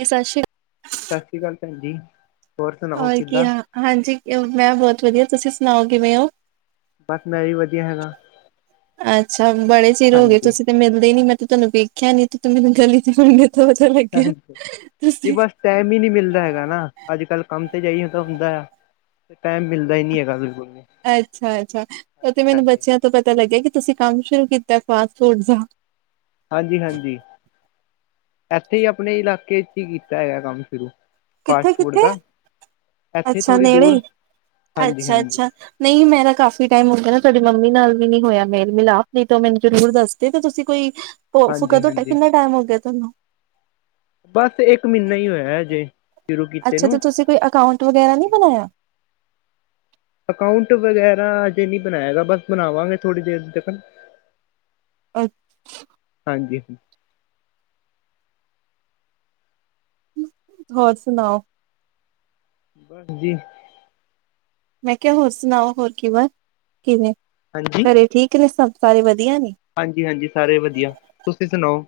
ਇਹ ਸ ਸ਼ੇ [unintelligible] ਸਸ ਸ਼੍ਰੀ ਕਾਲ ਭੈਣਜੀ। ਹੋਰ ਕੀ ਹਾਂ ਹਾਂਜੀ ਮੈਂ ਬੋਤ ਵਧੀਆ ਤੁਸੀਂ ਸੁਨਾਓ ਕਿਵੇਂ ੳ। ਬਸ ਮੈਂ ਵੀ ਵਧੀਆ ਹੈਗਾ। ਅੱਛਾ ਬੜੇ ਚਿਰ ਹੋ ਗਏ ਹਾਂਜੀ ਤੁਸੀਂ ਤੇ ਮਿਲਦੇ ਨੀ ਮੈਂ ਤੇ ਤੁਹਾਨੂੰ ਵੇਖਿਆ ਨੀ ਤੇ ਤੂੰ ਮੈਨੂੰ ਗਲੀ ਚ ਬ ਪਤਾ ਲੱਗਿਆ ਹਾਂਜੀ ਤੇ ਤੁਸੀਂ ਬਸ ਟਾਈਮ ਈ ਨੀ ਮਿਲਦਾ ਹੈਗਾ ਨਾ, ਅੱਜ ਕੱਲ੍ਹ ਕੰਮ ਤੇ ਜਾਈਏ ਤਾਂ ਹੁੰਦਾ ਆ ਟੈਮ ਮਿਲ ਅੱਛਾ-ਅੱਛਾ ਉ ਤੇ ਮੈਨੂੰ ਹਾਂਜੀ ਬੱਚਿਆਂ ਤੋਂ ਪਤਾ ਲੱਗਿਆ ਕਿ ਤੁਸੀਂ ਕੰਮ ਸ਼ੁਰੂ ਕੀਤਾ ਫਾਸਟ ਫੂਡ ਦਾ। ਹਾਂਜੀ-ਹਾਂਜੀ ਐਥੇ ਈ ਪਨੇ ਇਲਾਕੇ ਚ ਈ ਕੀਤਾ ਹੈਗਾ ਕੰਮ ਸ਼ੁਰੂ। ਫਾਸਟ ਫੂਡ ਕਿੱਥੇ-ਕਿੱਥੇ ਦਾ ਇੱਥੇ ਅੱਛਾ ਥੋੜ੍ਹੀ ਨੇੜੇ ਦੂਰ ਈ, ਹਾਂਜੀ ਹਾਂਜੀ ਅੱਛਾ-ਅੱਛਾ। ਨਈ ਮੇਰਾ ਕਾਫੀ ਟੈਮ ਹੋ ਗਿਆ ਨਾ ਤੁਹਾਡੀ ਮੰਮੀ ਨਾਲ ਵੀ ਨੀ ਹੋਇਆ ਮੇਲ ਮਿਲਾਪ, ਨਈ ਤੇ ਮੈਨੂੰ ਜਰੂਰ ਦੱਸਦੇ ਤੇ ਤੁਸੀਂ ਕੋਈ ਉ ਫੁੱਕਾ ਹਾਂਜੀ ਤੁਹਾਡਾ ਹਾਂਜੀ ਕਿੰਨਾ ਟਾਈਮ ਹੋ ਗਿਆ ਤੁਆਨੂੰ। ਬਸ ਏਕ ਮੀਨਾ ਈ ਹੋਇਆ ਹਜੇ। ਅੱਛਾ ਤੇ ਤੁਸੀਂ ਕੋਈ ਅਕਾਊਂਟ ਵਗੈਰਾ ਨੀ ਹਾਂਜੀ ਹਾਂਜੀ ਬਨਾਇਆ। ਅਕਾਊਂਟ ਵਗੈਰਾ ਅਜੇ ਨੀ ਬਨਾਆ ਹੈਗਾ, ਬਸ ਬਨਾਵਾਂਗੇ ਥੋੜੀ ਦੇਰ ਤੀਕਨ। ਅੱ ਹਾਂਜੀ। ਹੋਰ ਸੁਨਾਓ। ਹਾਂਜੀ ਮੈਂ ਕਿਹਾ ਹੋਰ ਸੁਣਾਓ ਹੋਰ ਕਿ ਵ ਕਿਵੇਂ ਹਾਂਜੀ ਘਰੇ ਠੀਕ ਨੇ ਸਭ ਸਾਰੇ ਵਧੀਆ ਨੇ ਹਾਂਜੀ ਹਾਂਜੀ ਸਾਰੇ ਵਧੀਆ ਤੁਸੀਂ ਸੁਣਾਓ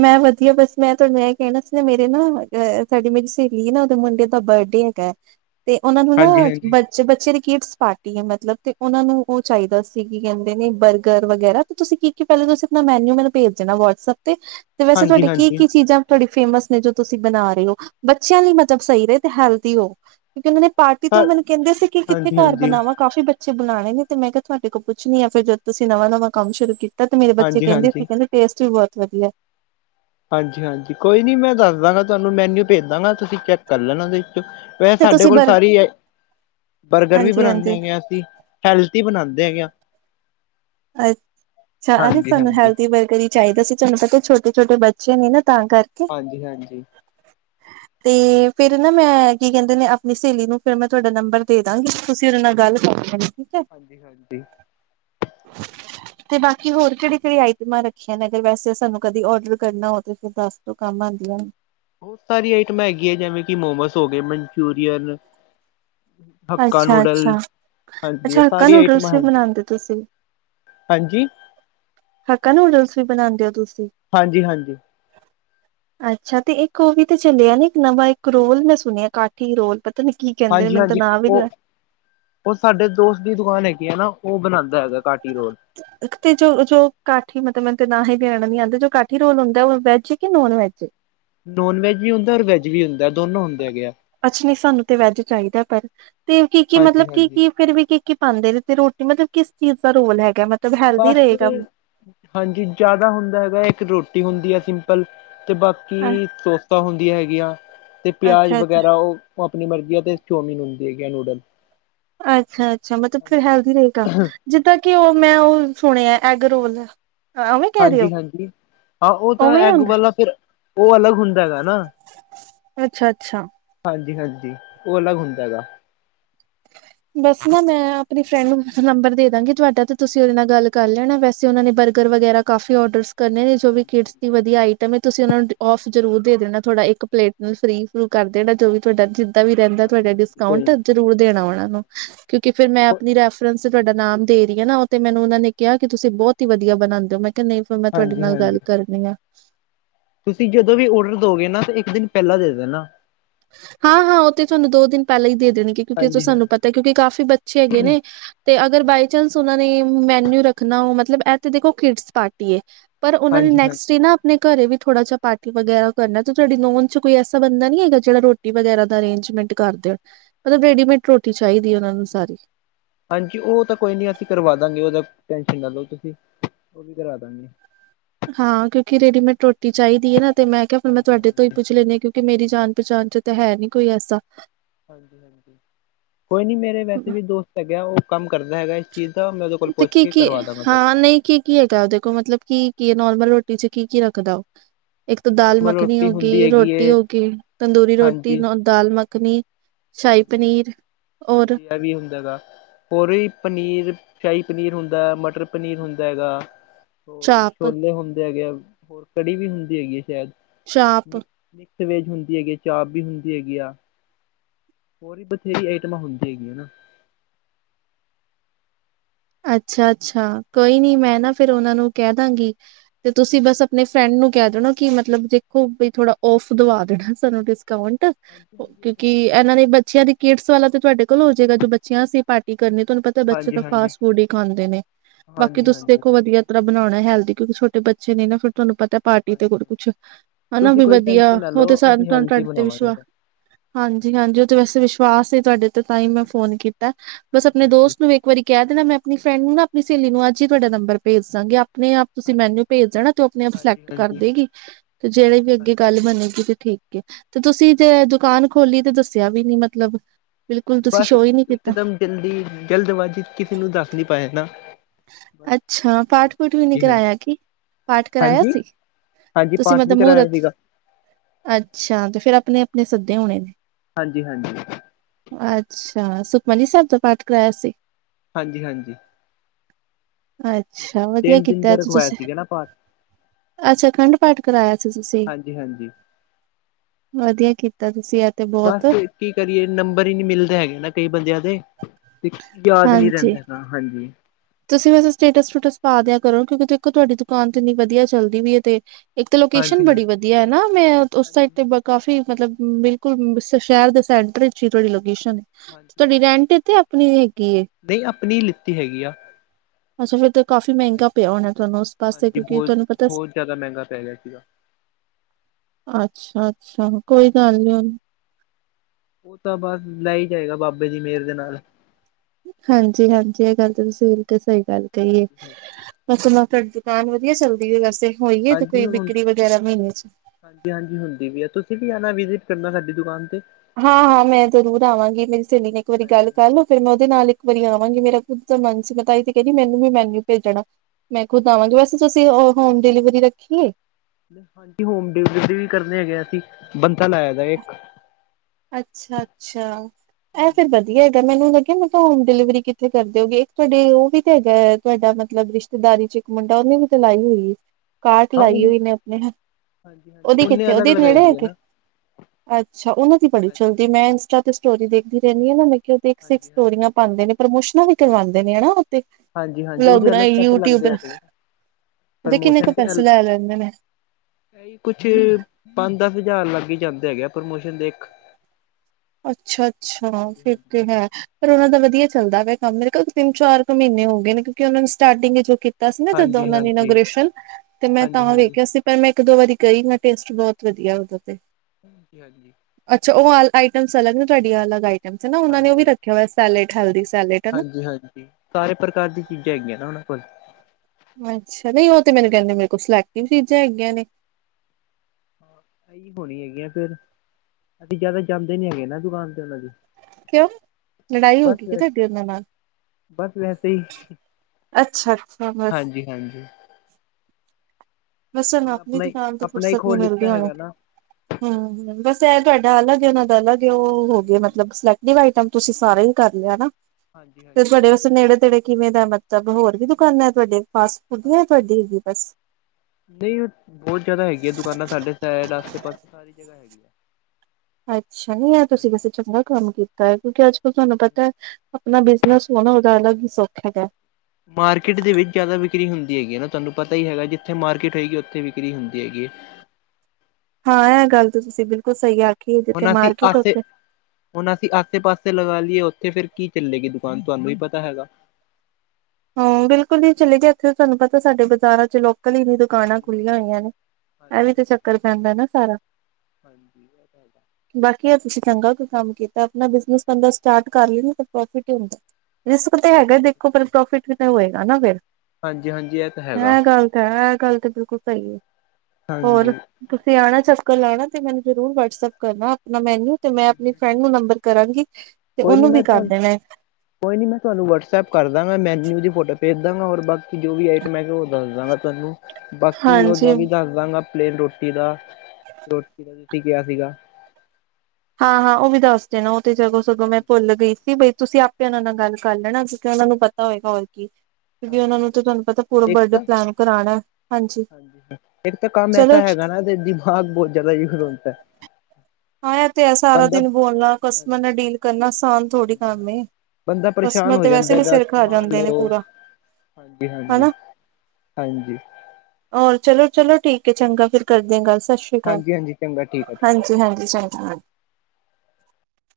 ਮੈਂ ਵਧੀਆ ਬਸ ਮੈਂ ਤਾਨੂੰ ਇਹ ਕਹਿਣਾ ਸੀ ਨਾ ਮੇਰੇ ਨਾ ਅ ਸਾਡੀ ਮੇਰੀ ਸਹੇਲੀ ਸੀ ਨਾ ਉਹਦੇ ਮੁੰਡੇ ਦਾ ਬਰਡੇ ਐ ਕੈਸ ਤੇ ਉਹਨਾਂ ਨੂੰ ਨਾ ਹਾਂਜੀ ਹਾਂਜੀ ਬਦ ਜੇ ਬੱਚੇ ਦੀ ਕਿਡਸ ਪਾਰਟੀ ਐ ਮਤਲਬ ਤੇ ਉਨਾ ਨੂੰ ਉਹ ਚਾਹੀਦਾ ਸੀ ਕਹਿੰਦੇ ਨੇ ਬਰਗਰ ਵਗੈਰਾ ਤੇ ਤੁਸੀਂ ਕੀ ਕਿ ਪਹਿਲੇ ਤੁਸੀਂ ਆਪਣਾ ਮੈਨਿਊ ਮੈਨੂੰ ਭੇਜ ਦੇਣਾ ਵਟਸਐਪ ਤੇ ਵੈਸੇ ਹਾਂਜੀ ਤੁਹਾਡੇ ਕੀ ਹਾਂਜੀ ਕੀ ਚੀਜ਼ਾਂ ਤੁਹਾਡੀ ਫੇਮਸ ਨੇ ਜੋ ਤੁਸੀਂ ਬਣਾ ਰਹੇ ਓ ਬੱਚਿਆਂ ਲਈ ਮਤਲਬ ਸਹੀ ਰਹੇ ਤੇ ਹੈਲਦੀ ਹੋ ਕਿਉਂਕਿ ਉਹਨਾਂ ਦੇ ਪਾਰਟੀ ਹਾਂ ਤੋਂ ਉਹ ਮੈਨੁੰ ਕਹਿੰਦੇ ਸੀ ਕਿੱਥੇ ਹਾਂਜੀ ਹਾਂਜੀ ਘਰ ਬਣਾਵਾਾਂ ਹਾਂਜੀ ਕਾਫ਼ੀ ਬੱਚੇ ਬੁਲਾਣੇ ਨੇ ਤੇ ਮੈਂ ਕਿਹਾ ਤੁਹਾਡੇ ਕੋਲ ਪੁੱਛਣੀ ਆ ਫੇਰ ਜਦ ਤੁਸੀਂ ਨਵਾਂ ਨਵਾਂ ਕੰਮ ਸ਼ੁਰੂ ਕੀਤਾ ਤਦ ਤੇ ਮੇਰੇ ਬੱਚੇ ਕਹਿੰਦੇ ਸੀ ਹਾਂਜੀ ਕਹਿੰਦੇ ਟੇਸਟ ਵੀ ਬਹੁਤ ਵਧੀਆ ਐ ਹਾਂਜੀ ਹਾਂਜੀ ਕੋਈ ਨਹੀ ਮੈਂ ਦੱਸ ਦਾਂਗਾ ਤੁਹਾਨੂੰ ਮੈਨਿਊ ਭੇਜ ਦਾਂਗਾ ਤੁਸੀਂ ਚੈੱਕ ਕਰ ਲੈਣਾ ਐਦੇ ਵਿੱਚੋਂ ਵੈ ਹੈ ਤੇ ਸਾਡੇ ਤੁਸੀਂ ਕੋਲ ਬਰ ਸਾਰੀ ਹੈ ਬਰਗਰ ਵੀ ਹਾਂਜੀ ਬਣਾਦੇ ਹਾਂਜੀ ਹੈਗੇ ਜੀ ਹੈਲਦੀ ਬਣਾਦੇ ਹੈਗੇ ਆ ਐ ਅੱਛਾ ਆ ਨੀ ਹਾਂਜੀ ਸਾਨੂੰ ਹਾਂਜੀ ਹੈਲਦੀ ਬਰਗਰੀ ਈ ਚਾਹੀਦਾ ਸੀ ਤੁਹਾਨੂੰ ਪਤਾ ਛੋਟੇ ਛੋਟੇ ਬੱਚੇ ਨੇ ਨਾ ਤਾਂ ਕਰਕੇ ਹਾਂਜੀ ਹਾਂਜੀ ਤੇ ਫੇਰ ਨਾ ਮੈਂ ਕੀ ਕਹਿੰਦੇ ਨੇ ਆਪਣੀ ਸਹੇਲੀ ਨੂੰ ਫਿਰ ਮੈਂ ਤੁਹਾਡਾ ਨੰਬਰ ਦੇ ਦਾਂਗੀ ਤੁਸੀਂ ਉਹਦੇ ਨਾਲ ਗੱਲ ਕਰਲੇਣੀ ਠੀਕ ਐ ਜੀ ਹਾਂਡੀ ਈ ਤੇ ਬਾਕੀ ਹੋਰ ਕਿਹੜੀ ਕਿਹੜੀਆਂ ਆਈਟਮਾਂ ਰੱਖੀਆਂ ਨੇ ਅਗਰ ਵੈਸੇ ਸਾਨੂੰ ਕਦੇ ਔਡਰ ਕਰਨਾ ਹੋ ਤੇ ਫਿਰ ਦਸ ਤੋਂ ਕੰਮ ਆਦੀਆਂ ਨੇ ਬਹੁਤ ਸਾਰੀ ਆਈਟਮ ਹੈਗੀ ਐ ਜਿਵੇਂ ਕਿ ਮੋਮੋਸ ਹੋ ਗਏ ਮਨਚੂਰੀਅਨ ਹੱਕਾ ਅੱਛਾ-ਅੱਛਾ, ਨੂਡਲ ਅੱਛਾ ਹਾਂਜੀ ਇਹ ਸਾਰੀ ਆਈਟਮਾਂ ਹੈ ਗੀਆ ਹੁਣ ਤੇ ਤੁਸੀਂ ਹਾਂਜੀ ਈ ਹੱਕਾ ਆ ਨੂਡਲਸ ਵੀ ਬਣਾਉਂਦੇ ਹੋ ਤੁਸੀਂ ਹਾਂਜੀ ਹਾਂਜੀ ਅੱਛਾ ਤੇ ਇੱਕ ਉਹ ਵੀ ਤੇ ਚੱਲਿਆ ਨੀ ਇੱਕ ਨਵਾਂ ਇੱਕ ਰੋਲ ਮੈਂ ਸੁਣਿਆ ਕਾਠੀ ਰੋਲ ਪ ਪਤਾ ਨੀ ਕੀ ਕਹਿੰਦੇ ਨੇ ਹਾਂਜੀ ਮੈਨੂੰ ਤੇ ਹਾਂਜੀ ਨਾਂ ਵੀ ਉਹ ਲਿਆ ਉਹ ਸਾਡੇ ਦੋਸਤ ਦੀ ਦੁਕਾਨ ਹੈਗੀ ਐ ਨਾ ਉਹ ਬਣਾਉਂਦਾ ਹੈਗਾ ਕਾਟੀ ਰੋਡ ਇੱਕ ਤੇ ਜੋ ਜੋ ਕਾਠੀ ਮੇਨੂੰ ਮਤ ਨਾ ਹੀ ਲਿਆਣ ਨੀ ਆਦੋ ਏ ਜੋ ਕਾਠੀ ਰੋਲ ਹੁੰਦਾ ਐ ਉਹ ਵੈਜ ਐ ਕਿ ਨੋਨ ਵੈੱਜ ਐ ਨੋਨ ਵੈੱਜ ਵੀ ਹੁੰਦਾ ਐ ਔਰ ਵੈੱਜ ਵੀ ਹੁੰਦਾ ਐ ਦੋਨੋਂ ਹੁੰਦੇ ਹੈਗੇ ਆ ਅੱਛਾ ਨੀ ਸਾਨੂੰ ਤੇ ਵੈਜ ਚਾਹੀਦਾ ਪਰ ਤੇਵ ਕੀ ਕੀ ਹਾਂਜੀ ਮਤਲਬ ਕੀ ਹਾਂਜੀ ਕੀ ਫਿਰ ਵੀ ਕੀ ਕੀ ਪਾਦੇ ਨੇ ਤੇ ਰੋਟੀ ਮਤਲਬ ਕਿਸ ਚੀਜ਼ ਦਾ ਰੋਲ ਹੈਗਾ ਐ ਮ ਪਾਸਤਰ ਹਾਂਜੀ ਜਿਆਦਾ ਹੁੰਦਾ ਹੈਗਾ ਇੱਕ ਰੋਟੀ ਹੁੰਦੀ ਏ ਸਿੰ ਕੱਲ ਤੇ ਅ ਬਾਕੀ ਸੋਸਾ ਹੁੰਦੀਆਂ ਹੈਗੀਆਂ ਤੇ ਪਿਆਜ ਅੱਛਾ ਅੱਛਾ ਵਗੈਰਾ ਉਹ ਆਪਣੀ ਮਰਜ਼ੀ ਆ ਤੇ ਚੋਮੀਨ ਹੁੰਦੀ ਹੈਗੀ ਆ ਨੂਡਲ ਅੱਛਾ ਅੱਛਾ ਮਤਲ ਫਿਰ ਹਾਂਜੀ ਹੈਲਦੀ ਹਾਂਜੀ ਰਹੇਗਾ ਜਿੱਦਾਂ ਕਿ ਉਹ ਮੈਂ ਉਹ ਸੁਣਿਆ ਐਗ ਰੋਲ ਨੇ ਹਾਂਜੀ ਹਾਂਜੀ ਹਾਂ ਉਹ ਤਾਂ ਉਵੇਂ ਹੀ ਐਗ ਹੁੰਦਾ ਵਾਲਾ ਫਿਰ ਉਹ ਅਲੱਗ ਹੁੰਦਾ ਹੈਗਾ ਨਾ ਅੱਛਾ ਅੱਛਾ ਹਾਂਜੀ ਹਾਂਜੀ ਉਹ ਅਲੱਗ ਹੁੰਦਾ ਹੈਗਾ ਐ ਬਸ ਨਾ ਮੈਂ ਆਪਣੀ ਫਰੈਂਡ ਨੂੰ ਨੰਬਰ ਦੇ ਦਾਂਗੀ ਤੁਹਾਡਾ ਤੇ ਤੁਸੀਂ ਉਹਦੇ ਨਾਲ ਗੱਲ ਕਰ ਲੈਣਾ ਵੈਸੇ ਉਹਨਾਂ ਨੇ ਬਰ ਬਗਰ ਵਗੈਰਾ ਕਾਫੀ ਔਡਰ ਕਰਨੇ ਨੇ ਜੋ ਵੀ ਹਾਂਜੀ ਕਿਡਸ ਦੀ ਹਾਂਜੀ ਵਧੀਆ ਆਈ ਤਾਂ ਮੀ ਤੁਸੀਂ ਉਹਨਾਂ ਨੂੰ ਔਫ ਜ਼ਰੂਰ ਦੇਣਾ ਤੁਹਾਡਾ ਇੱਕ ਪਲੇਟ ਨੂੰ ਫਰੀ ਫਰੂ ਕਰ ਦੇਣਾ ਜੋ ਵੀ ਤੁਹਾਡਾ ਜ ਜਿਨਾ ਵੀ ਰੇਂਦਾ ਤੁਹਾਡਾ ਹਾਂਜੀ ਹਾਂਜੀ ਕੋਈ ਡਿਸਕਾਊਂਟ ਜ਼ਰੂਰ ਦੇਣਾ ਹਾਂਜੀ ਉਹਨਾਂ ਨੇ। ਕਿਉਂਕਿ ਫਿਰ ਮੈਂ ਆਪਣੀ ਰੈਫਰੰਸ ਚ ਤੁਹਾਡਾ ਨਾਮ ਦੇ ਰਹੀ ਹਨਾ, ਤੇ ਮੈਨੂੰ ਉਹਨਾ ਨੇ ਕੇਆ ਕਿ ਤੁਸੀਂ ਬੋਤ ਬੋਤ ਈ ਵਧੀਆ ਬਣਾਉਂਦੇ ਹੋ, ਮੈਂ ਕੇਆ ਨਈ ਫਿਰ ਮੈਂ ਤੁਹਾਡੇ ਹਾਂਜੀ ਨਾਲ ਹਾਂਜੀ ਗੱਲ ਕਰਨੀ ਆ। ਤੁਸੀਂ ਜਦੋਂ ਵੀ ਔਡਰ ਦੋਗੇ ਨਾ ਤੇ ਇੱਕ ਦਿਨ ਪੇਲਾਂ ਦੇ ਦੇਣਾ। ਹਾਂ -ਹਾਂ ਓ ਤੇ ਤੁਹਾਨੂੰ ਦੋ ਦਿਨ ਪੇਲੇ ਹੀ ਦੇ ਦੇਣੇਗੇ, ਕਿਉਂਕਿ ਹਾਂਜੀ ਹਾਂ ਸਾਨੂੰ ਪਤਾ ਆ ਕਿਉਂਕਿ ਕਾਫ਼ੀ ਬੱਚੇ ਹੈਗੇ ਨੇ ਤੇ ਅਗਰ ਹਾਂਜੀ। ਬਾਈ ਚਾਂਸ ਓਨਾ ਨੇ ਮੈਨਿਊ ਰੱਖਣਾ ਮਤਲਬ ਏ ਤੇ ਦੇਖੋ ਕਿਡਸ ਪਾਰਟੀ ਐ। ਪਰ ਓਨਾਂ ਨੇ ਹਾਂਜੀ ਨੈਕਸ ਡੇ ਨਾ ਓਨਾ ਨੇ ਘਰੇ ਵੀ ਥੋੜਾ ਜੇਆ ਪਾਰਟੀ ਵਗੈਰਾ ਕਰਨਾ ਤੇ ਤੁਹਾਡੀ ਨੋਨ ਚ ਕੋਈ ਐਸਾ ਬੰਦਾ ਨੀ ਹੈਗਾ? ਜੇੜਾ ਰੋਟੀ ਵਗੈਰਾ ਦਾ ਅਰੇਂਜਮੈਂਟ ਕਰਦੇ ਮਤਲਬ ਰੇਡੀਮੇਡ ਰੋਟੀ ਚਾਈਦੀ ਏ ਓਨਾਂ ਨੂੰ ਹਾਂਜੀ ਸਾਰੀ। ਹਾਂਜੀ ਓ ਤਾਂ ਕੋਈ ਨੀ ਅਸੀਂ ਕਰਵਾਦਾਂਗੇ ਓਦਾ ਟੈਨਸ਼ਨ ਨਾ ਲਓ ਤੁਸੀਂ ਓ ਵੀ ਕਰਵਾਦਾਂਗੇ। ਹਾਂ ਕਿਉਂਕਿ ਰੈਡੀਮੈਟ ਰੋਟੀ ਚਾਈਦੀ ਹੈ ਨਾ ਤੇ ਮੈਂ ਕੇਆ ਫਿਰ ਮੈਂ ਹਾਂਜੀ ਤੁਆਡੇ ਤੋਂ ਈ ਹਾਂਜੀ ਪੁੱਛ ਲੈਂਦੀ ਕਿ ਕਿ ਮੇਰੀ ਜਾਣ ਪਚਾਣ ਚੋ ਤਾਂ ਹੈ ਨਈ ਕੋਈ ਐਸਾ। ਹਾਂਜੀ -ਹਾਂਜੀ ਕੋਈ ਨੀ ਮੇਰੇ ਵੈਸੇ ਵੀ ਦੋਸਤ ਹੈਗਾ ਓ ਕੰਮ ਕਰਦਾ ਹੈਗਾ ਇਸ ਚੀਜ਼ ਦਾ ਮੈਂ ਓਦੇ ਕੋਲ ਪੁੱਛ ਕੇ ਕਰਵਾਦਾਗਾ ਕੱਲ। ਨਈ ਕੀ ਕੀ ਹੈਗਾ ਓਦੇ ਕੋਲ ਮਤਲਬ ਕੀ- ਕੀ ਨੋਰਮਲ ਰੋਟੀ ਚ ਕੀ-ਕੀ ਰੱਖਦਾ ਓ? ਇੱਕ ਤਾਂ ਦਾਲ ਨੋਰਮਲ ਮੱਖਣੀ ਰੋਟੀ ਹੋ ਹੁੰਦੀ ਗਈ, ਹੈਗੀ ਰੋਟੀ ਏ ਹੋ ਗਈ, ਤੰਦੂਰੀ ਰੋਟੀ ਹਾਂਜੀ ਨਾਲ ਦਾਲ ਮੱਖਣੀ ਸ਼ਾਈ ਪਨੀਰ ਔਰ? ਓਵੀ ਹੁੰਦਾ ਹੈਗਾ ਹੋਰ ਜੀ ਪਨੀਰ, ਸ਼ਾਈ ਪਨੀਰ ਹੁੰਦਾ, ਮਟਰ ਪਨੀਰ ਹੁੰਦਾ ਹੈਗਾ ਹੋਰ ਚਾਪ ਛੋਲੇ ਹੁੰਦੇ ਹੈਗੇ ਆ, ਹੋਰ ਕੜੀ ਵੀ ਹੁੰਦੀ ਹੈਗੀ ਆ ਚਾਪ ਸ਼ਾਏਦ--ਮਿ ਮਿਕਸ ਵੈਜ ਹੁੰਦੀ ਹੈਗੀ ਆ, ਚਾਪ ਵੀ ਹੁੰਦੀ ਹੈਗੀ ਆ ਹੋਰ ਵੀ ਬਥੇਰੀ ਆਈਟਮਾਂ ਹੁੰਦੀ ਹੈਗੀਆਂ ਨਾ। ਅੱਛਾ-ਅੱਛਾ ਕੋਈ ਹਾਂਜੀ ਨੀ ਹਾਂਜੀ ਮੈਂ ਨਾ ਫਿਰ ਓਨਾਂ ਨੂੰ ਕੈ ਦਾਂਗੀ ਫੇਰ ਤੁਸੀਂ ਬਸ ਆਪਣੇ ਫਰੈਂਡ ਨੂੰ ਕੈ -ਦੋ -ਨਾ ਕੀ ਮਤਲਬ ਦੇਖੋ ਬਈ ਥੋੜਾ ਔਫ ਦਵਾ ਦੇਣਾ ਸਾਨੂੰ ਡਿਸਕਾਊਂਟ ਹਾਂਜੀ ਹਾਂਜੀ ਉਹ ਕਿਉਂਕਿ ਤਾਂ ਏਨਾਂ ਨੇ ਬੱਚੇਆਂ ਦੀ ਕਿਡਸ ਵਾਲਾ ਤੇ ਤੁਹਾਡੇ ਕੋਲ ਹੋ ਜਾਏਗਾ, ਜੋ ਬੱਚੇਆਂ ਅਸੀਂ ਪਾਰਟੀ ਕਰਨੀ ਤੁਆਨੂੰ ਪਤਾ ਬੱਚੇ ਹਾਂਜੀ ਤਾਂ ਹਾਂਜੀ ਫਾਸਟ ਫੂਡ ਈ ਖਾਂਦੇ ਨੇ ਬਾਕੀ ਹਾਂਜੀ ਤੁਸੀਂ ਹਾਂਜੀ ਦੇਖੋ ਵਧੀਆ ਤਰ੍ਹਾਂ ਬਣਾਉਣਾ ਹੈਲਦੀ, ਕਿਉਂਕਿ ਛੋਟੇ ਬੱਚੇ ਨੇ ਨਾ ਫਿਰ ਤੁਆਨੂੰ ਪਤਾ ਪਾਰਟੀ ਤੇ ਸਭ ਹਾਂਜੀ ਕੁਛ ਹੋਨਾ ਤੁਸੀਂ ਵੀ ਕੋਈ ਵਧੀਆ ਟੈਨਸ਼ਨ ਨਾ ਉਹ ਤੇ ਲਓ ਸਾਰਾ ਅਸੀਂ ਹੁਨ ਹੈਲਥੀ ਤੁਆਡੇ ਤੇ ਬਣਾਵਾਂਗੇ ਵਿਸ਼ਵਾਸ ਸਰ ਹਾਂਜੀ- ਹਾਂਜੀ ਓ ਤੇ ਵੈਸੇ ਵਿਸ਼ਵਾਸ ਸੀ ਤੁਹਾਡੇ ਤੇ ਤਾਂ ਈ ਮੈਂ ਫ਼ੋਨ ਕੀਤਾ ਬਸ ਆਪਣੇ ਹਾਂਜੀ ਦੋਸਤ ਨੂੰ ਵੀ ਇੱ ਇੱਕ ਵਾਰੀ ਕੈ ਦੇਨਾ ਮੈਂ ਆਪਣੀ ਫਰੈਂਡ ਨੂੰ ਨਾ ਆਪਣੀ ਸੇਲੀ ਨੂੰ ਅੱਜ ਈ ਤੁਆਡਾ ਨੰਬਰ ਭੇਜ ਦਾਂਗੀ ਆਪਣੇ ਆਪ ਤੁਸੀਂ ਹਾਂਜੀ ਮੈਨਿਊ ਭੇਜ ਦੇਣਾ ਤੇ ਓ ਆਪਣੇ ਆਪ ਹਾਂਜੀ ਸਿਲੈਕਟ ਕਰ ਹਾਂਜੀ ਹਾਂਜੀ ਦੇਗੀ ਤੇ ਜੇੜੀ ਵੀ ਅੱਗੇ ਹਾਂਜੀ ਗੱਲ ਬਣੇਗੀ ਤੇ ਠੀਕ ਤੇ ਤੁਸੀਂ ਜੇ ਹਾਂਜੀ ਦੁਕਾਨ ਖੋਲੀ ਤੇ ਦੱਸਿਆ ਵੀ ਨੀ ਮਤਲਬ ਬਿਲਕੁਲ ਤੁਸੀਂ ਬਸ ਸ਼ੋਅ ਈ ਨਈ ਕੀਤਾ? ਇਕਦਮ ਜਲਦੀ ਜਲਦਬਾਜ਼ੀ ਚ ਕਿਸੇ ਨੂੰ ਦੱਸ ਨੀ ਪਾਏਆ ਨਾ ਹਾਂਜੀ ਅੱਛਾ ਪਾਠ ਪੂਠ ਵੀ ਨੀ -ਹਾਂਜੀ- ਕਰਾਇਆ ਕੀ ਪਾਠ ਕਰਾਇਆ ਹਾਂਜੀ। ਸੀ ਹਾਂਜੀ ਤੁਸੀਂ ਪਾਠ ਵੀ ਮਤਲਬ ਮਹੂਰਤ ਕਰਾਏਆ ਸੀਗਾ। ਅੱਛਾ ਤੇ ਫੇਰ ਆਪਣੇ-ਆਪਣੇ ਸੱਦੇ ਹੋਣੇ ਨੇ? ਹਾਂਜੀ- ਹਾਂਜੀ। ਅੱਛਾ, ਸੁਖਮਨੀ ਸਾਬ ਦਾ ਪਾਠ ਕਰਾਏਆ ਸੀ? ਹਾਂਜੀ -ਹਾਂਜੀ। ਅੱਛਾ ਵਧੀਆ ਤਿੰਨ ਦਿਨ ਕੀਤਾ ਦਾ ਜੀ ਰਖਵਾਇਆ ਤੁਸੀਂ, ਸੀਗਾ ਨਾ ਪਾਠ ਅੱਛਾ ਅਖੰਡ ਪਾਠ ਕਰਾਏਆ ਸੀ ਤੁਸੀਂ? ਹਾਂਜੀ- ਹਾਂਜੀ। ਵਧੀਆ ਕੀਤਾ ਤੁਸੀਂ ਏ ਬਸ ਕੀ ਕਰੀਏ ਨੰਬਰ ਈਂ ਨੀਂ ਮਿਲਦੇ ਹੈਗੇ ਨਾ, ਕਈ ਬੰਦੇਆਂ ਦੇ। ਤੇ ਯਾਦ ਨੀਂ ਹਾਂਜੀ। ਰੈਂਦਾ ਹੈਗਾ, ਹਾਂਜੀ। ਤੁਸੀਂ ਵੈਸੇ ਸਟੇਟਸ-ਸਟੂਟਸ ਪਾ ਦਿਆ ਕਰੋ ਕਿਉਂਕਿ ਦੇਖੋ, ਤੁਆਡੀ ਦੁਕਾਨ ਤੇ ਏਨੀ ਵਧੀਆ ਚਲਦੀ ਵੀ ਏ ਤੇ ਏਕ ਤੇ ਲੋਕੇਸ਼ਨ ਬੜੀ ਹਾਂਜੀ-ਹਾਂਜੀ ਵਧੀਆ ਹੈਨਾ। ਮੈਂ ਓਸ ਸਾਈਡ ਤੇ ਹਾਂਜੀ-ਹਾਂਜੀ-ਹਾਂਜੀ ਕਾਫੀ ਮਤਲਬ ਬਿਲ ਸ਼ੈਰ ਦੇ ਸੈਂਟਰ ਵਿੱਚ ਈ ਤੁਆਡੀ ਲੋਕੇਸ਼ਨ। ਤੁਆਡੀ ਰੈਂਟ ਉਤੇ ਐ, ਅਪਨੀ ਹੈਗੀ? ਨਈਂ ਅਪਨੀ ਲਿੱਤੀ ਹੈਗੀ ਆ। ਅੱਛਾ, ਫੇਰ ਤਾਂ ਕਾਫੀ ਮੈਂ ਪੇਆ ਹੋਣਾ, ਤੁਆਨੂੰ ਓਸ ਪਾਸ, ਹਾਂਜੀ ਕਿਉਕਿ ਤੁਆਨੂੰ ਪਤਾ- ਬਹੁਤ-ਬਹੁਤ ਜ਼ਿਆਦਾ ਮਹਿੰਗਾ ਪੈ ਗਿਆ ਸੀਗਾ ਅੱਛਾ-ਅੱਛਾ, ਕੋਈ ਗੱਲ ਨੀ ਓ ਤਾ ਬਸ ਲੈਈ ਜਾਏਗਾ, ਬਾਬੇ ਦੀ ਮੇਹਰ ਦੇ ਨਾਲ। ਹਾਂਜੀ-ਹਾਂਜੀ, ਐ ਗੱਲ ਤਾਂ ਤੁਸੀਲ ਕੇ ਸਈਗੱਲ ਕਈਏ। ਹਾਂਜੀ-ਹਾਂਜੀ ਹਾਂਜੀ ਦੁਕਾਨ ਵਧੀਆ ਚੱਲਦੀ ਏ ਵੈਸੇ, ਹੋਈਏ ਤੇ ਹਾਂਜੀ ਹਾਂਜੀ ਕੋਈ ਹੁਣ ਬੀਕਰੀ ਵਗੈਰਾ ਮੀਨੇ 'ਚ। ਹਾਂਜੀ-ਹਾਂਜੀ ਹੁੰਦੀ ਵੀ ਐ। ਤੁਸੀ ਵੀ ਆਨਾ, ਵਿਜਿਟ ਕਰਨਾ ਸਾਡੀ ਦੁਕਾਨ ਤੇ। ਹਾਂ-ਹਾਂ ਮੈ ਜਰੂਰ ਆਵਾਂਗੀ। ਮੇਰੀ ਸਹੇਲੀ ਨੇ ਇਕ ਵਾਰੀ ਗੱਲ ਹਾਂਜੀ-ਹਾਂਜੀ-ਹਾਂਜੀ ਕਰ ਲੋ, ਫੇਰ ਮੈ ਓਦੇ ਨਾਲ ਇਕ ਵਾਰੀ ਆਵਾਂਗੀ। ਮੇਰਾ [unintelligible] ਤੇ ਕੈਂਦੀ ਮੈਨੂੰ ਵੀ ਮੈਨਯੂ ਭੇਜਣਾ। ਮੈ ਖੁਦ ਆਵਾਂਗੀ ਹਾਂਜੀ ਵੈਸੇ, ਤੁਸੀ ਹੋਮ ਡਿਲੀਵਰੀ ਰਖੀਏ? ਹਾਂਜੀ, ਹੋਮ ਡਿਲੀਵਰੀ ਵੀ ਕਰਨੇ ਹੈਗੇਆ ਅਸੀ, ਬੰਦਾ ਲਾਇਆ ਦਾ ਇਕ। ਅੱਛਾ-ਅੱਛਾ, ਐ ਤੇ ਹਾਂਜੀ ਵਧੀਆ। ਤਾਂ ਮੈਨੂੰ ਲਗੇਆ ਮਤਲਬ ਹੋਮ ਡਿਲੀਵਰੀ ਕਿਥੇ ਕਰਦੇ ਓਗੇ। ਇਕ ਤੁਆਡੇ ਓ ਵੀ ਤੇ ਹੈਗਾ, ਤੁਆਡਾ ਮਤਲਬ ਰਿਸ਼ਤਾ- ਤੇਦਾਰੀ 'ਚ ਇਕ ਮੁੰਡਾ, ਓਨੇ ਵੀ ਤੇ ਲਾਈ ਹੋਈਏ। ਕਾਰਟ ਹਾਂ ਲਾਈ ਉਹ ਹੋਈ ਨੇ ਅਪਨੇ। ਹਾਂਜੀ ਹਾਂਜੀ ਓਦੀ ਉਹਨੇ ਕਿਥੇ ਐ, ਅਲੱਗ ਓਦੇ ਲਗਾਈ ਨੇੜੇ ਦੀ ਹੈ ਹੈਕੇ? ਨਾ ਅੱਛਾ, ਓਨਾਂ ਦੀ ਬੜੀ ਹਾਂਜੀ ਚਲਦੀ। ਮੈ ਇੰਸਟਾ ਤੇ ਸਟੋਰੀ ਦੇਖਦੀ ਰੈਨੀ ਆ ਨਾ ਮੈ ਕੇਯਾ ਓ ਤੇ ਏਕ ਤੋਂ ਏਕ ਹਾਂਜੀ ਸਟੋਰੀਆਂ ਹਾਂਜੀ ਪਾਂਦੇ ਨੇ। ਪ੍ਰਮੋਸ਼ਨਾਂ ਵੀ ਕਰਵਾਂਦੇ ਨੇ, ਹਨਾ। ਹਾਂਜੀ-ਹਾਂਜੀ, ਓਦੇ ਵਲੋਗਰਾਂ ਅਲਗ ਪੈਸੇ ਲਗਦੇ ਆ। ਯੂਟਿਊਬਰਾਂ ਪਤਾ ਕਿੰਨੇ ਪ੍ਰਮੋਸ਼ਨ ਕੁ ਤੇ ਪੈਸੇ ਲੈ ਲੈਂਦੇ ਨੇ। ਕੁਛ- ਪੰਜ-ਦਸ ਹਜਾਰ ਲਗ ਈ ਜਾਦੇ ਹੈਗੇ ਆ, ਪ੍ਰਮੋਸ਼ਨ ਦੇ ਇਕ। ਅੱਛਾ-ਅੱਛਾ, ਹਾਂਜੀ ਫੇਰ ਹਾਂਜੀ ਤੇ ਹੈ। ਪਰ ਓਨਾ ਦਾ ਵਧੀਆ ਚਲਦਾ ਪਿਆ ਕੰਮ ਮੇਰੇ ਖਿਆਲ ਤਿੰਨ-ਚਾਰ ਕੁ ਮਹੀਨੇ ਹੋ ਗਏ ਨੇ, ਕਿਉਕਿ ਓਨਾ ਨੇ ਸਟਾਰਟਿੰਗ ਜੋ- ਕੀਤਾ ਸੀ ਨਾ ਜਦੋ, ਹਾਂਜੀ ਓਨਾ ਨੇ ਹਾਂਜੀ ਈਨੋਗ੍ਰੇਸ਼ਨਲ ਤੇ ਮੈ ਹਾਂਜੀ ਹਾਂਜੀ ਤਾਂ ਵੇਖਿਆ ਸੀ। ਪਰ ਮੈ ਇਕ-ਦੋ ਵਾਰੀ ਗਈ, ਮੈਂ ਕੇਯਾ ਟੇਸਟ ਬੋਤ ਵਧੀਆ ਓਦਾ ਤੇ। [inaudible] ਅੱਛਾ, ਓ ਆਈਟਮਸ ਅਲਗ ਨੇ ਤੁਆਡੀਆਂ ਅਲਗ ਆਈਟਮਸ ਨਾ, ਓਨਾਂ ਨੇ ਓਵੀ ਰਖਿਆ ਹੋਯਾ, ਸੈਲੇਡ ਹੈਲਦੀ ਸੈਲਡ। ਹਨਾ। ਹਾਂਜੀ-ਹਾਂਜੀ, ਸਾਰੇ ਪ੍ਰਕਾਰ ਦੀ ਚੀਜਾ ਹੈਗੀਆਂ ਨਾ ਓਨਾ ਕੋਲ। ਅੱਛਾ, ਨਈਂ ਓ ਤੇ ਮੇਨੂੰ ਹਾਂਜੀ ਕੈਂਦੇ ਕੋਲ ਸੈਲੈਕਟੀਟ ਚੀਜਾ ਹੈਗੀਆਂ ਨੇ। ਐਹੀ ਹੋਣੀ ਹੈਗੀ ਆ ਫੇਰ, ਅਸੀ ਜਾਦਾ ਜਾਦੇ ਨੀ ਹੈਗੇ ਨਾ ਦੁਕਾਨ ਤੇ ਓਨਾ ਦੀ। ਕਯੋ, ਲੜਾਈ ਬਸ ਹੋਗੀ ਕੇ ਵੈਸ ਤੁਆਡੀ ਓਨਾ ਨਾਲ? ਬਸ ਵੈਸੇ ਈ, ਅੱਛਾ-ਅੱਛਾ ਬਸ ਹਾਂਜੀ-ਹਾਂਜੀ। ਬਸ, ਤੁਆਨੁ ਹੁਣ ਅਪਨੀ ਆਪਣਾ ਹੀ ਦੁਕਾਨ ਤੋ ਆਪਣਾ ਹੀ ਫੂਰਸਤ ਨ ਖੋਲ ਮਿਲਦੀ ਲਿੱਤਾ ਹੋਣੀ। ਹੈਗਾ ਨਾ ਹੂੰ ਹਾ, ਬਸ ਐ ਹਾਂਜੀ ਤੁਆਡਾ ਅਲਗ ਏ ਓਨਾ ਦਾ ਅਲਗ, ਓ ਹੋ ਗਯਾ ਹਾਂਜੀ ਹਾਂਜੀ ਮਤਲਬ ਸੈਕਟ- ਜਿਵੇੰ ਆਈਟਮ ਤੁਸੀ ਸਾਰਾ ਈ ਕਰ ਲੇਆ ਨਾ, ਹਾਂਜੀ ਤੇ ਹਾਂਜੀ ਤੁਆਡੇ ਵਾਸਤੇ ਨੇੜੇ- ਤੇੜੇ ਕਿਵੇ ਦੈ ਮਤਲਬ- ਹੋਰ ਵੀ ਦੁਕਾਨਾਂ ਏ ਤੁਆਡੇ, ਫਾਸਟ ਫੂਡ ਨੀਂ ਐ ਤੁਆਡੀ ਹੈਗੀ ਬਸ? ਨਈਂ ਬੋਤ ਜਾਦਾ ਹੈਗੀਆਂ, ਦੁਕਾਨਾ ਸਾਡੇ ਸੈਡ ਆਸੇ-ਪਾਸੇ ਸਾਰੀ ਜਗ੍ਹਾ ਹੈਗੀਆ ਨੇ। ਅੱਛਾ, ਨੀ ਐ ਤੁਸੀ ਵੈਸੇ ਚੰਗਾ ਕਮ ਕੀਤਾ ਐ, ਕਿਉਕਿ ਅੱਜ-ਕੱਲ ਤੁਆਨੂੰ ਪਤਾ ਐ ਅਪਨਾ ਬਿਜਨਸ ਹੋਏ ਨਾਂ, ਓਦਾ ਅਲਗ ਹੀ ਸੁਖ ਹੈਗਾ। ਮਾਰਕੀਟ ਦੇ ਵਿਚ ਜਾਦਾ ਵਿਕਰੀ ਹੁੰਦੀ ਹੈਗੀ ਐਨਾ, ਤੁਆਨੂੰ ਪਤਾ ਈ ਹੈਗਾ ਜਿਥੇ ਮਾਰਕੀਟ ਰਏਗੀ, ਓਥੇ ਵਿਕਰੀ ਹੁੰਦੀ ਹੈਗੀ ਏ। ਹਾਂ, ਐ ਗੱਲ ਤੇ ਤੁਸੀ ਬਿਲਕੁਲ ਸਈ ਆਖੀ। ਹੈ ਜਿੱਥੇ ਹੁਣ ਅਸੀ, ਮਾਰਕੀਟ ਆਸੇ ਉੱਥੇ ਹੁਣ ਅਸੀ ਆਸੇ-ਪਾਸੇ ਲਗਾ ਲੀਏ ਉਥੇ ਫੇਰ ਕੀ ਚੱਲੇਗੀ ਦੁਕਾਨ, ਤੁਹਾਨੂੰ ਈ ਪਤਾ ਹੈਗਾ। ਹਾਂ ਬਿਲਕੁਲ ਨੀ ਚਲੇਗੀ, ਇਥੇ ਤੁਹਾਨੂੰ ਪਤਾ ਸਾਡੇ ਬਜਾਰਾਂ 'ਚ ਲੋਕਲ ਈ ਨਹੀ ਦੁਕਾਨਾ ਹਾਂਜੀ ਹਾਂਜੀ ਖੁੱਲੀਆਂ ਹੋਈਆਂ ਨੇ, ਐ ਵੀ ਹਾਂਜੀ ਤੇ ਹਾਂਜੀ ਚਕਰ ਪੈਂਦਾ ਨਾ ਸਾਰਾ। ਹਾਂਜੀ ਇਹ ਤਾਂ ਹੈਗਾ ਬਾਕੀ ਆ ਤੁਸੀ ਚੰਗਾ ਕੋਈ ਕੰਮ ਕੀਤਾ, ਅਪਣਾ ਬਿਜਨਸ ਬੰਦਾ ਸਟਾਰਟ ਕਰਲੇ ਨਾ, ਫਿਰ ਪ੍ਰੌਫਿਟ ਹੀ ਹੁੰਦਾ। ਰਿਸਕ ਤੇ ਹੈਗਾ ਹਾਂਜੀ ਦੇਖੋ, ਫਿਰ ਪ੍ਰੌਫਿਟ ਵੀ ਤਾਂ ਹੋਏਗਾ ਨਾ ਫਿਰ। ਹਾਂਜੀ-ਹਾਂਜੀ, ਇਹ ਤਾ ਹੈਗਾ। ਐ ਗੱਲ ਤੇ ਬਿਲਕੁਲ ਸਹੀ ਏ, ਹੋਰ? ਹਾਂਜੀ ਤੁਸੀ ਆਣਾ, ਚਕਰ ਲਾਣਾ ਤੇ ਮੈਨੂੰ ਜਰੂਰ ਵਟਸਐਪ ਕਰਨਾ ਆਪਣਾ ਮੈਨਿਊ, ਤੇ ਮੈ ਆਪਣੀ ਹਾਂਜੀ ਫਰੈਡ ਨੂੰ ਨੰਬਰ ਕਰਾਂਗੀ ਤੇ ਕੋਈ ਨੀ ਉਹਨੂੰ ਮੈ ਵੀ ਕਰ ਤੁਹਾਨ, ਦੇਣਾ ਕੋਈ ਨੀ ਮੈ ਤੁਹਾਨੂੰ ਵਟਸਐਪ ਕਰਦਾਂਗਾ ਮੈਨਿਊ ਦੀ ਫੋਟੋ। ਭੇਜਦਾਂਗਾ, ਹੋਰ ਬਾਕੀ ਜੋ ਵੀ ਆਈਟਮ ਹੈਗਾ ਉਹ ਦੱਸ ਦਾਂਗਾ ਤੁਹਾਨੂੰ, ਬਾਕੀ ਹਾਂਜੀ ਉਹਦਾ ਵੀ ਦੱਸ ਆਂ ਪਲੇਨ ਰੋਟੀ ਦਾ, ਰੋਟੀ ਦਾ ਤੁਸੀਂ ਕਿਹਾ ਸੀਗਾ। ਹਾਂ-ਹਾਂ, ਉਹ ਵੀ ਦੱਸ ਦੇਣਾ, ਉਹ ਤੇ ਜਗੋਂ ਸਗੋਂ ਮੈਂ ਹਾਂਜੀ ਭੁੱਲ ਹਾਂਜੀ ਗਈ ਸੀ ਬਈ ਤੁਸੀਂ ਆਪ ਉਹਨਾਂ ਨਾਲ ਗੱਲ ਕਰ ਲੈਣਾ, ਕਿਉਂਕਿ ਉਹਨਾਂ ਨੂੰ ਪਤਾ ਹੋਏਗਾ ਹੋਰ ਕੀ। ਕਿਉਕਿ ਉਹਨਾਂ ਹਾਂਜੀ ਨੂੰ ਤਾਂ ਹਾਂਜੀ ਤੁਹਾਨੂੰ ਪਤਾ ਪੂਰਾ ਇੱਕ ਬਡੇ ਤਾਂ ਪਲੈਨ ਕਰਾਣਾ, ਹਾਂਜੀ, ਇੱਕ ਤਾਂ ਕੰਮ ਚਲੋ ਐਸਾ ਹੈਗਾ ਨਾ ਦਿਮਾਗ ਬਹੁਤ ਜ਼ਿਆਦਾ ਯੂਜ ਹੁੰਦਾ। ਹਾਂ, ਐ ਤੇ ਹੈ, ਸਾਰਾ ਬੰਦਾ ਦਿਨ ਬੋਲਣਾ, ਕਸਟਮਰ ਹਾਂਜੀ ਨਾਲ ਡੀਲ ਕਰਨਾ ਅਸਾਨ ਥੋੜ੍ਹੀ ਹਾਂਜੀ ਕੰਮ ਹਾਂਜੀ ਏ, ਬੰਦਾ ਪਰੇਸ਼ਾਨ ਕਸਟਮਰ ਹੋ ਤੇ ਵੈਸੇ ਵੀ ਸਿਰ ਖਾ ਜਾਂਦੇ ਨੇ ਪੂਰਾ। ਹਾਂਜੀ-ਹਾਂਜੀ, ਹਨਾ। ਹਾਂਜੀ। ਹੋਰ ਚਲੋ, ਚਲੋ ਠੀਕ ਏ, ਚੰਗਾ ਫੇਰ ਕਰਦੇ ਆਂ ਗੱਲ, ਸਸ਼ ਹਾਂਜੀ-ਹਾਂਜੀ, ਚੰਗਾ ਠੀਕ ਹੈ ਠੀਕ। ਹਾਂਜੀ, ਹਾਂਜੀ [unintelligible]